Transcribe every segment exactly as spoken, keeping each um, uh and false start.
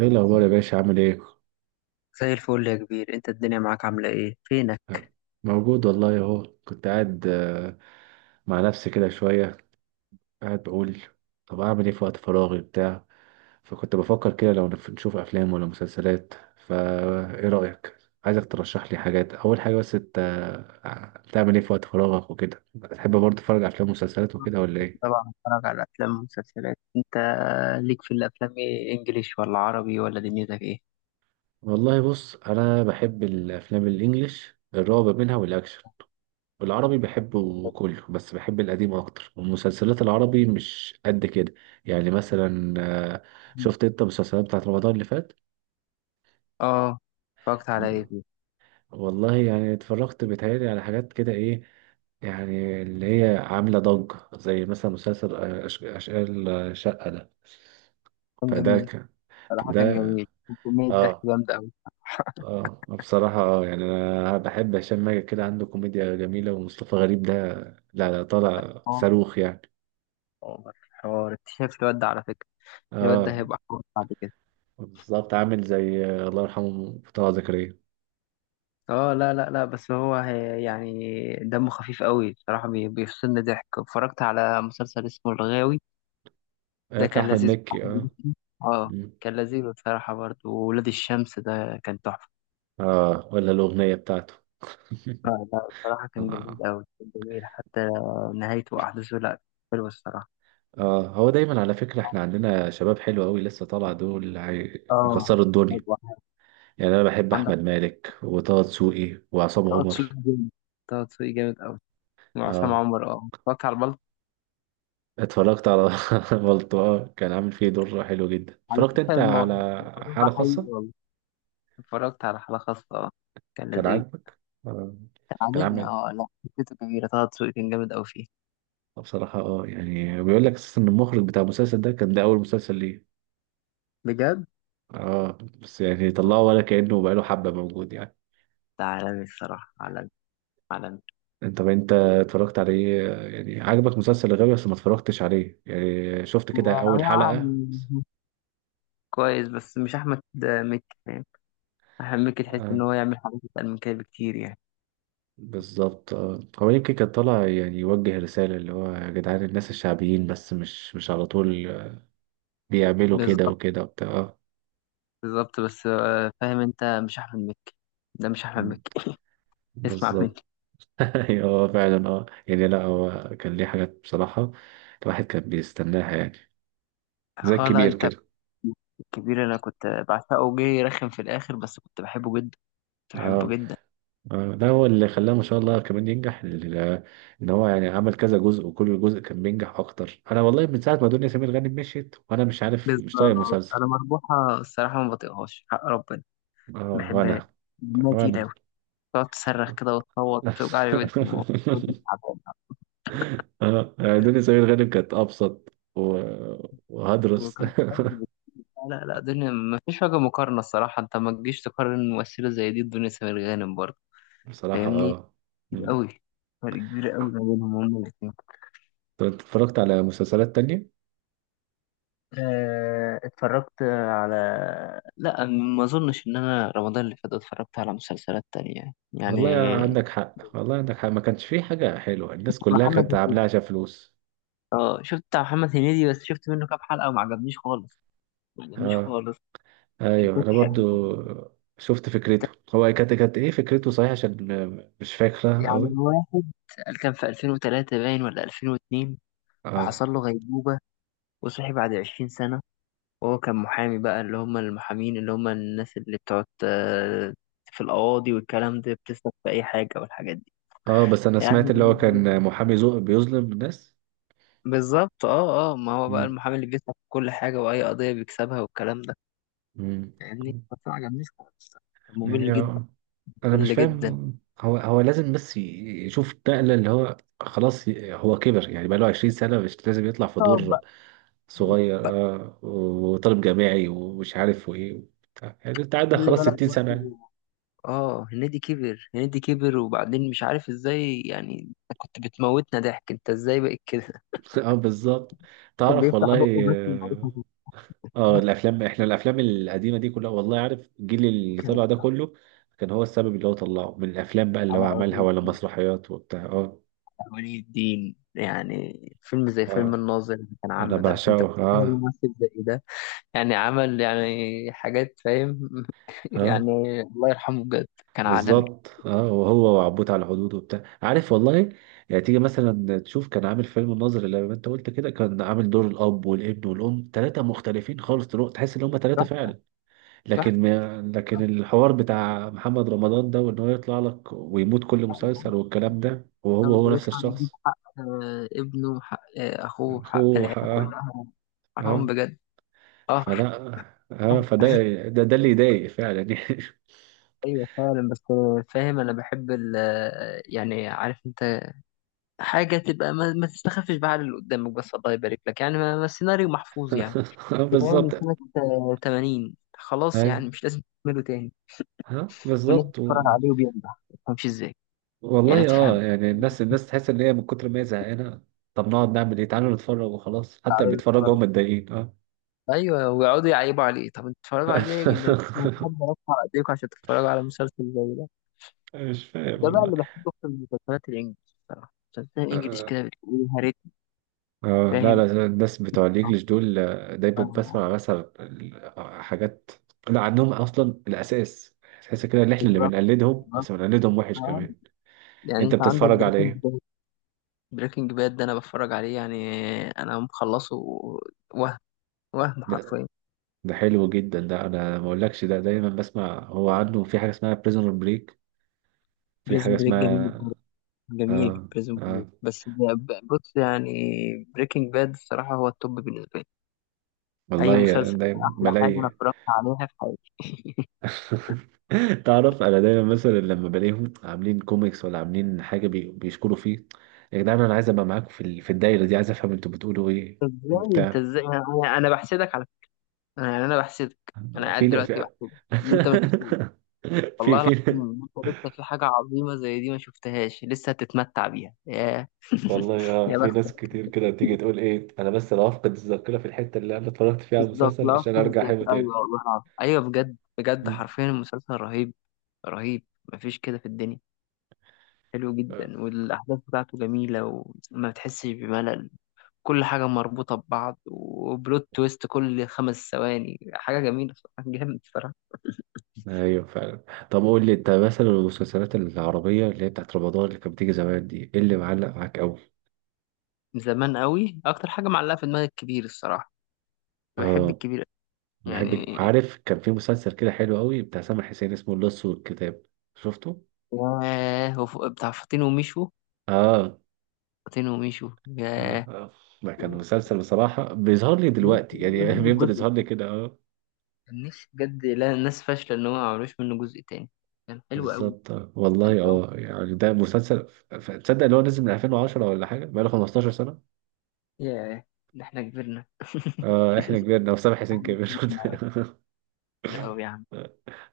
ايه الاخبار يا باشا؟ عامل ايه؟ زي الفل يا كبير. انت الدنيا معاك عاملة ايه؟ فينك؟ موجود والله اهو، كنت قاعد آه، مع نفسي كده شويه، قاعد بقول طب اعمل ايه في وقت فراغي بتاع. فكنت بفكر كده لو نف- نشوف افلام ولا مسلسلات، فا ايه رايك؟ عايزك ترشح لي حاجات. اول حاجه بس انت آه، بتعمل ايه في وقت فراغك وكده؟ بتحب برضه تتفرج على افلام ومسلسلات وكده ولا ايه؟ طبعا بتفرج على افلام ومسلسلات. انت ليك في الافلام ايه، انجليش ولا عربي ولا دنيتك ايه؟ والله بص، انا بحب الافلام الانجليش الرعب منها والاكشن. العربي بحبه كله بس بحب القديم اكتر، والمسلسلات العربي مش قد كده. يعني مثلا آه، مم. شفت انت المسلسلات بتاعت رمضان اللي فات؟ اه، اتفرجت على ايه فيه؟ والله يعني اتفرجت بيتهيألي على حاجات كده، ايه يعني اللي هي عاملة ضجة، زي مثلا مسلسل آه، أش- أشغال آه، شقة ده. كان فده جميل، كان صراحة فده، كان جميل، وكمية ضحك اه. جامدة اوي. اه بصراحة اه يعني أنا بحب هشام ماجد، كده عنده كوميديا جميلة. ومصطفى غريب ده لا لا طالع اه، صاروخ يعني. حوار حوار، انت شايف الواد ده على فكرة؟ الواد ده اه هيبقى حوار بعد كده. بالظبط، عامل زي آه، الله يرحمه طه زكريا. اه، لا لا لا بس هو هي يعني دمه خفيف قوي صراحة، بي- بيفصلني ضحك. اتفرجت على مسلسل اسمه الغاوي، آه، ده بتاع كان أحمد لذيذ. مكي اه. اه، مم. كان لذيذ بصراحة برضه. وولاد الشمس ده كان تحفة. اه ولا الأغنية بتاعته لا لا بصراحة كان جميل اه أوي، كان جميل حتى نهايته وأحداثه. لأ، حلوة الصراحة. آه، هو دايما على فكرة، احنا عندنا شباب حلو قوي لسه طالع، دول اه، هيكسروا الدنيا. حلوة. يعني انا بحب عندك احمد مالك وطه دسوقي وعصام طه عمر. دسوقي جامد، طه دسوقي جامد أوي. وعصام اه عمر، اه اتفرجت على البلطو. اتفرجت على بلطو. اه كان عامل فيه دور حلو جدا. على اتفرجت فكرة انت الموضوع، على الموضوع ده حالة حقيقي خاصة؟ والله. اتفرجت على حلقة خاصة، اه كان كان لذيذ. عاجبك؟ آه، كان كان عاجبني، عامل. اه لا فكرته كبيرة. طه دسوقي كان جامد أوي فيه. بصراحة اه يعني بيقول لك اساسا ان المخرج بتاع المسلسل ده كان ده اول مسلسل ليه. بجد، اه بس يعني طلعه ولا كأنه بقاله حبة موجود يعني. ده عالمي الصراحة، عالمي عالمي. انت انت اتفرجت عليه؟ يعني عجبك مسلسل الغاوي بس ما اتفرجتش عليه، يعني شفت كده اول حلقة؟ يعني كويس بس مش احمد مكي، فاهم؟ احمد مكي تحس اه ان هو يعمل حاجات اتقل من كده بكتير يعني. بالظبط. اه هو يمكن كان طالع يعني يوجه رسالة، اللي هو يا جدعان الناس الشعبيين، بس مش مش على طول بيعملوا كده بالظبط، وكده وبتاع آه. بالظبط بس آه، فاهم؟ انت مش احمد مكي، ده مش احمد مكي. اسمع مني. بالظبط. ايوه هو فعلا اه يعني لا هو كان ليه حاجات بصراحة الواحد كان بيستناها يعني، زي اه لا، الكبير انت كده. الكبير انا كنت بعشقه، جه رخم في الاخر بس كنت بحبه جدا، كنت بحبه اه جدا. اه لا هو اللي خلاه ما شاء الله كمان ينجح، ال- ان هو يعني عمل كذا جزء وكل جزء كان بينجح اكتر. انا والله من ساعة ما دنيا سمير غانم مشيت، وانا مش عارف، بالظبط، مش طايق المسلسل. انا مربوحه الصراحه ما بطيقهاش حق ربنا. ما اه بحبهاش، وانا دمها تقيل قوي. وانا تقعد تصرخ كده وتصوت، توجع لي ودني وودني. اه يعني دنيا سمير غانم كانت ابسط و... وهدرس تعبانة. لا لا دنيا ما فيش وجه مقارنة الصراحة. انت ما تجيش تقارن ممثلة زي دي بدنيا سمير غانم برضه، بصراحة فاهمني؟ اه. كتير مم. قوي، فرق كبير قوي ما بينهم هما الاتنين. طب اتفرجت على مسلسلات تانية؟ آه، اتفرجت على، لا ما اظنش ان انا رمضان اللي فات اتفرجت على مسلسلات تانية يعني. والله عندك حق، والله عندك حق، ما كانش فيه حاجة حلوة، الناس كلها محمد كانت عاملاها هنيدي، عشان فلوس. اه شفت بتاع محمد هنيدي بس شفت منه كام حلقة وما عجبنيش خالص، ما عجبنيش اه خالص. ايوه انا كنت برضو حقيقة. شفت فكرته هو، كانت كانت ايه فكرته صحيح؟ عشان م- مش فاكرة يعني قوي. واحد كان في الفين وثلاثة باين ولا الفين واثنين، اه وحصل له غيبوبة وصحي بعد 20 سنة. وهو كان محامي بقى، اللي هم المحامين اللي هم الناس اللي بتقعد آه، في القواضي والكلام ده، بتسلك في أي حاجة والحاجات دي اه بس انا سمعت يعني. اللي هو كان محامي زو بيظلم الناس. بالظبط، اه اه ما هو بقى امم المحامي اللي بيسلك في كل حاجة وأي قضية بيكسبها والكلام ده امم. يعني. بس ما عجبنيش خالص، كان يعني ممل جدا، آه. انا مش ممل جدا. فاهم، هو هو لازم بس ي- يشوف نقلة اللي هو خلاص، ي- هو كبر يعني، بقى له 20 سنة مش لازم يطلع في اه دور بقى، صغير بقى اه، وطالب جامعي ومش عارف وايه وبتاع. يعني انت عندك خلي خلاص بالك 60 سنة يعني. برضه. اه، هنيدي كبر، هنيدي كبر، وبعدين مش عارف ازاي يعني. انت كنت بتموتنا ضحك، انت ازاي بقيت كده؟ اه بالظبط. كان تعرف بيفتح بقه والله بس اه ومعرفش آه، الافلام، احنا الافلام القديمة دي كلها والله عارف، الجيل اللي يتكلم. طلع ده كله كان هو السبب، اللي هو طلعه من الافلام بقى اللي هو على عملها أوهام، ولا مسرحيات وبتاع اه. ولي الدين، يعني فيلم زي فيلم اه الناظر اللي كان انا عامله ده، انت بعشقه بتتخيل اه. ممثل زي ده يعني عمل يعني حاجات، فاهم؟ اه يعني الله يرحمه بجد، كان عالمي. بالظبط اه، وهو وعبود على الحدود وبتاع، عارف والله. يعني تيجي مثلا تشوف كان عامل فيلم الناظر، اللي ما انت قلت كده، كان عامل دور الاب والابن والام، ثلاثه مختلفين خالص، تلو- تحس ان هم ثلاثه صح، فعلا. صح. لكن ما لكن الحوار بتاع محمد رمضان ده، وان هو يطلع لك ويموت كل مسلسل والكلام ده، وهو هو نفس يطلع يجيب الشخص. حق آه، ابنه، وحق آه، اخوه، وحق اخوه العيله اه. كلها. حرام اه بجد. اه، فلا، اه فده، ده, ده اللي يضايق فعلا يعني. ايوه فعلا. بس فاهم، انا بحب ال، يعني عارف انت، حاجه تبقى ما, ما تستخفش بقى على اللي قدامك. بس الله يبارك لك يعني، ما ما السيناريو محفوظ يعني، بيتعمل من بالظبط، سنة آه، ثمانين خلاص، اي، يعني مش لازم تعمله تاني. ها والناس بالظبط. بتتفرج عليه وبينجح، ما تفهمش ازاي يعني، ما والله تفهم. اه يعني الناس، الناس تحس ان هي من كتر ما هي زهقانه، طب نقعد نعمل ايه؟ تعالوا نتفرج وخلاص. حتى اللي بيتفرجوا هم متضايقين اه. ايوه، ويقعدوا يعيبوا عليه. طب انتوا بتتفرجوا عليه ليه يا جدعان؟ ما في حد رفع ايديكم عشان تتفرجوا على مسلسل زي ده. مش فاهم ده بقى والله اللي بحبه اكتر من المسلسلات الانجليش. بصراحة المسلسلات الانجليش اه كده بتقول يا ريت. آه، لا فاهم، لا الناس بتوع آه، الانجليش دول آه، دايما آه، بسمع مثلا ال- حاجات، لا عندهم اصلا الاساس، تحس كده ان احنا اللي بالظبط، بنقلدهم، بالظبط. بس بنقلدهم وحش آه. كمان. يعني انت انت عندك بتتفرج على بريكنج ايه؟ باد. بريكنج باد ده انا بتفرج عليه يعني، انا مخلصه. وهم وهم ده, حرفيا. ده حلو جدا، ده انا ما اقولكش، ده دايما بسمع، هو عنده في حاجه اسمها بريزون بريك، في حاجه بريزون بريك اسمها جميل، جميل. آه بريزون بريك آه. بس ب- ب- بص يعني، بريكنج باد الصراحة هو التوب بالنسبة لي. أي والله أنا مسلسل، دايما أحلى حاجة أنا بلاقي اتفرجت عليها في حياتي. تعرف انا دايما مثلا لما بلاقيهم عاملين كوميكس ولا عاملين حاجه بي... بيشكروا فيه، يا جدعان انا عايز ابقى معاكم في ال... في الدايره دي، عايز افهم انتوا بتقولوا ايه أنت إزاي، أنت وبتاع. إزاي أنا أنا أنا بحسدك على فكرة. أنا يعني أنا بحسدك، أنا في قاعد لا دلوقتي في بحسدك إن أنت ما شفتوش. في والله في العظيم إن أنت لسه في حاجة عظيمة زي دي ما شفتهاش، لسه هتتمتع بيها. ياه. والله اه. يا في ناس بختك، كتير كده تيجي تقول ايه، انا بس انا هفقد الذاكره في الحته اللي انا اتفرجت فيها على بالظبط المسلسل عشان لاست ارجع احبه الذاكرة. تاني. أيوه والله العظيم، أيوه بجد بجد، حرفيا المسلسل رهيب، رهيب، مفيش كده في الدنيا. حلو مم. جدا، والأحداث بتاعته جميلة، وما بتحسش بملل. كل حاجة مربوطة ببعض، وبلوت تويست كل خمس ثواني حاجة جميلة بصراحة، جامد بصراحة. ايوه فعلا. طب قول لي انت مثلا المسلسلات العربية اللي هي بتاعت رمضان اللي كانت بتيجي زمان دي، ايه اللي معلق معاك قوي؟ من زمان قوي، أكتر حاجة معلقة في دماغي الكبير الصراحة، بحب اه الكبير. بحبك، يعني عارف كان في مسلسل كده حلو قوي بتاع سامح حسين اسمه اللص والكتاب. شفته؟ ياه، وف- بتاع فاطين وميشو، اه فاطين وميشو، اه ياه. آه. ده كان مسلسل بصراحة بيظهر لي كان نفسي دلوقتي يعملوا يعني، منه بيفضل جزء، يظهر لي كده اه. كان نفسي بجد. لا الناس فاشلة إن هو ما عملوش منه جزء تاني، كان حلو قوي، بالظبط آه. حلو والله قوي. اه يعني ده مسلسل ف- ف- تصدق ان هو نزل من ألفين وعشرة ولا حاجة، بقاله 15 سنة. ياه، ده احنا كبرنا. اه احنا كبرنا وسامح حسين كبر أوي يا عم،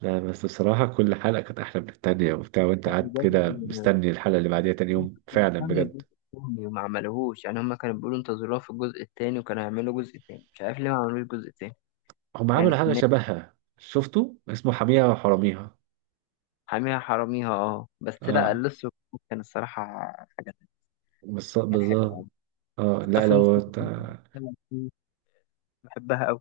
لا بس بصراحة كل حلقة كانت أحلى من التانية وبتاع، وأنت قاعد كده بجد. مستني الحلقة اللي بعديها تاني يوم فعلا مهتم بجد. الجزء التاني وما عملوهوش. يعني هما كانوا بيقولوا انتظروها في الجزء التاني، وكانوا هيعملوا جزء تاني، مش عارف ليه ما عملوش جزء تاني. هم يعني عملوا حاجة كنا، شبهها، شفتوا اسمه حاميها وحراميها؟ حاميها حراميها اه بس لا اه لسه. كان الصراحة حاجة تانية. بس كان حلو بالظبط. أوي، اه حتى لا في لو موسيقى ت- كده كانت بتشتغل فيه، بحبها أوي.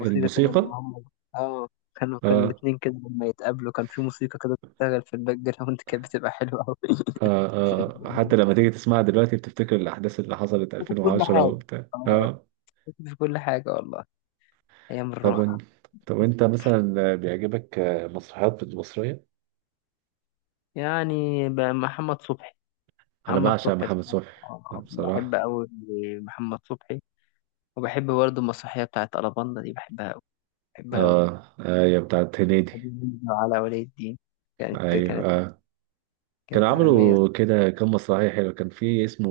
موسيقى كده لما هم، اه كانوا، كان اه الاتنين كده لما يتقابلوا كان في موسيقى كده بتشتغل في الباك جراوند، كانت بتبقى حلوة أوي. آه آه، حتى لما تيجي تسمعها دلوقتي بتفتكر الأحداث اللي حصلت كنت في كل ألفين وعشرة حاجة، وبتاع اه اه. كنت في كل حاجة والله، أيام طب وانت، الراحة. طب وانت مثلا بيعجبك مسرحيات مصرية؟ يعني ب- محمد صبحي، أنا محمد بعشق صبحي محمد الصراحة. صبحي آه، بحب بصراحة. أوي محمد صبحي. وبحب برضه المسرحية بتاعت ألاباندا دي، بحبها أوي، بحبها أوي. اه آه، هي بتاعت هادي هنيدي. نجم على ولي الدين، كانت ايوه كانت آه. كانوا كانت عالمية. عملوا كده كام مسرحيه حلوه، كان في اسمه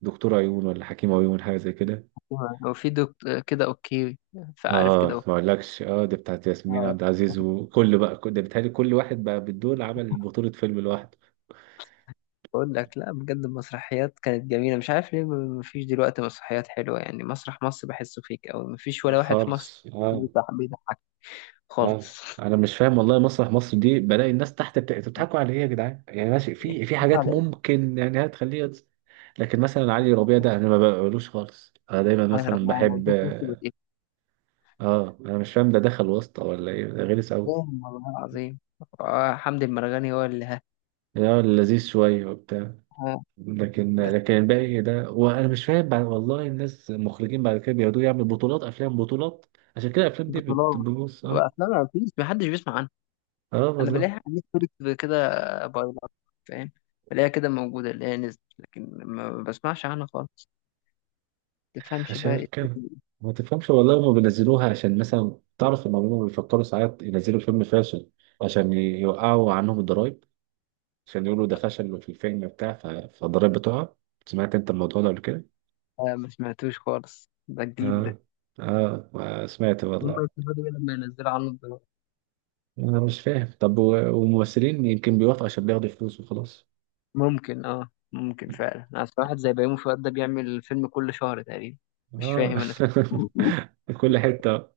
دكتور عيون ولا حكيم عيون حاجه زي كده. الصراحة وفي دكتور كده، أوكي فعارف اه كده أوكي. ما اقولكش اه، دي بتاعت ياسمين عبد آه، العزيز. وكل بقى كل- ده بيتهيألي كل واحد بقى بالدول عمل بطوله فيلم لوحده. بقول لك لا بجد، المسرحيات كانت جميلة. مش عارف ليه م- مفيش دلوقتي مسرحيات حلوة. يعني مسرح مصر بحسه فيك أوي، مفيش آه، ولا واحد في مصر خالص اه. بيضحك، بيضحك اه خالص. انا مش فاهم والله مسرح مصر دي، بلاقي الناس تحت بت... انتوا بتضحكوا على ايه يا جدعان؟ يعني ماشي، في في حاجات على إيه؟ ممكن يعني هتخليها تس- لكن مثلا علي ربيع ده انا ما بقولوش خالص. انا دايما على مثلا ربنا أنا بحب بشوف نفسي بتقفل. اه، انا مش فاهم ده دخل واسطه ولا ايه؟ ده غلس قوي. بوم والله عظيم. آه، حمدي المرغني هو اللي ها. اه لذيذ شوية وبتاع. آه، لكن بس لكن الباقي ده وانا مش فاهم، بعد والله الناس المخرجين بعد كده بيقعدوا يعملوا بطولات افلام، بطولات عشان كده الافلام دي بت- بطولات، بتبوظ اه. وافلام ما فيش محدش بيسمع عنها. اه انا والله بلاقيها على نتفليكس كده بايلات، فاهم؟ بلاقيها كده موجوده اللي هي نزلت، لكن ما بسمعش عنها خالص. تفهمش بقى عشان ايه. كده ما تفهمش والله، هما بينزلوها عشان مثلا تعرف ان هما بيفكروا ساعات ينزلوا فيلم فاشل عشان يوقعوا عنهم الضرايب، عشان يقولوا ده فشل في الفيلم بتاع ف- فالضرايب بتقع. سمعت انت الموضوع ده قبل كده؟ آه، ما سمعتوش خالص، ده جديد ده. اه اه سمعت هم والله. يستفادوا ايه لما ينزلوا عنه دلوقتي؟ انا مش فاهم، طب و- والممثلين يمكن بيوافقوا عشان بياخدوا فلوس وخلاص. ممكن، اه ممكن فعلا. انا أصل واحد زي بيومي فؤاد ده بيعمل فيلم كل شهر تقريبا، مش اه فاهم انا. فيه، كل حته.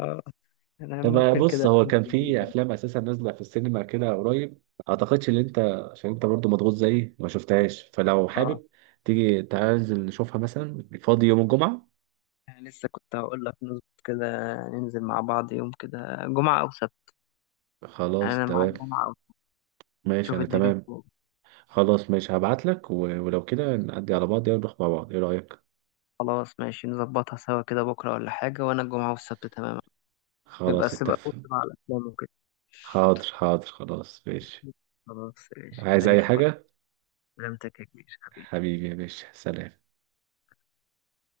اه انا طب ممكن بص، كده. هو كان في افلام اساسا نازله في السينما كده قريب، اعتقدش ان انت، عشان انت برضو مضغوط زيي، ما شفتهاش. فلو اه حابب تيجي، تعال نشوفها مثلا فاضي يوم الجمعه. أنا لسه كنت هقول لك نظبط كده، ننزل مع بعض يوم كده جمعة أو سبت. يعني خلاص أنا معاك تمام، جمعة أو سبت، ماشي شوف انا الدنيا تمام. فيه. خلاص ماشي، هبعت لك و... ولو كده نعدي على بعض ونروح مع بعض، ايه رايك؟ خلاص ماشي، نظبطها سوا كده بكرة ولا حاجة. وأنا الجمعة والسبت تماما. يبقى خلاص السبت بص اتفق. مع الأفلام وكده. حاضر حاضر خلاص ماشي. خلاص ماشي، عايز زي اي الفل. حاجه؟ سلامتك يا كبير حبيبي. حبيبي يا باشا، سلام.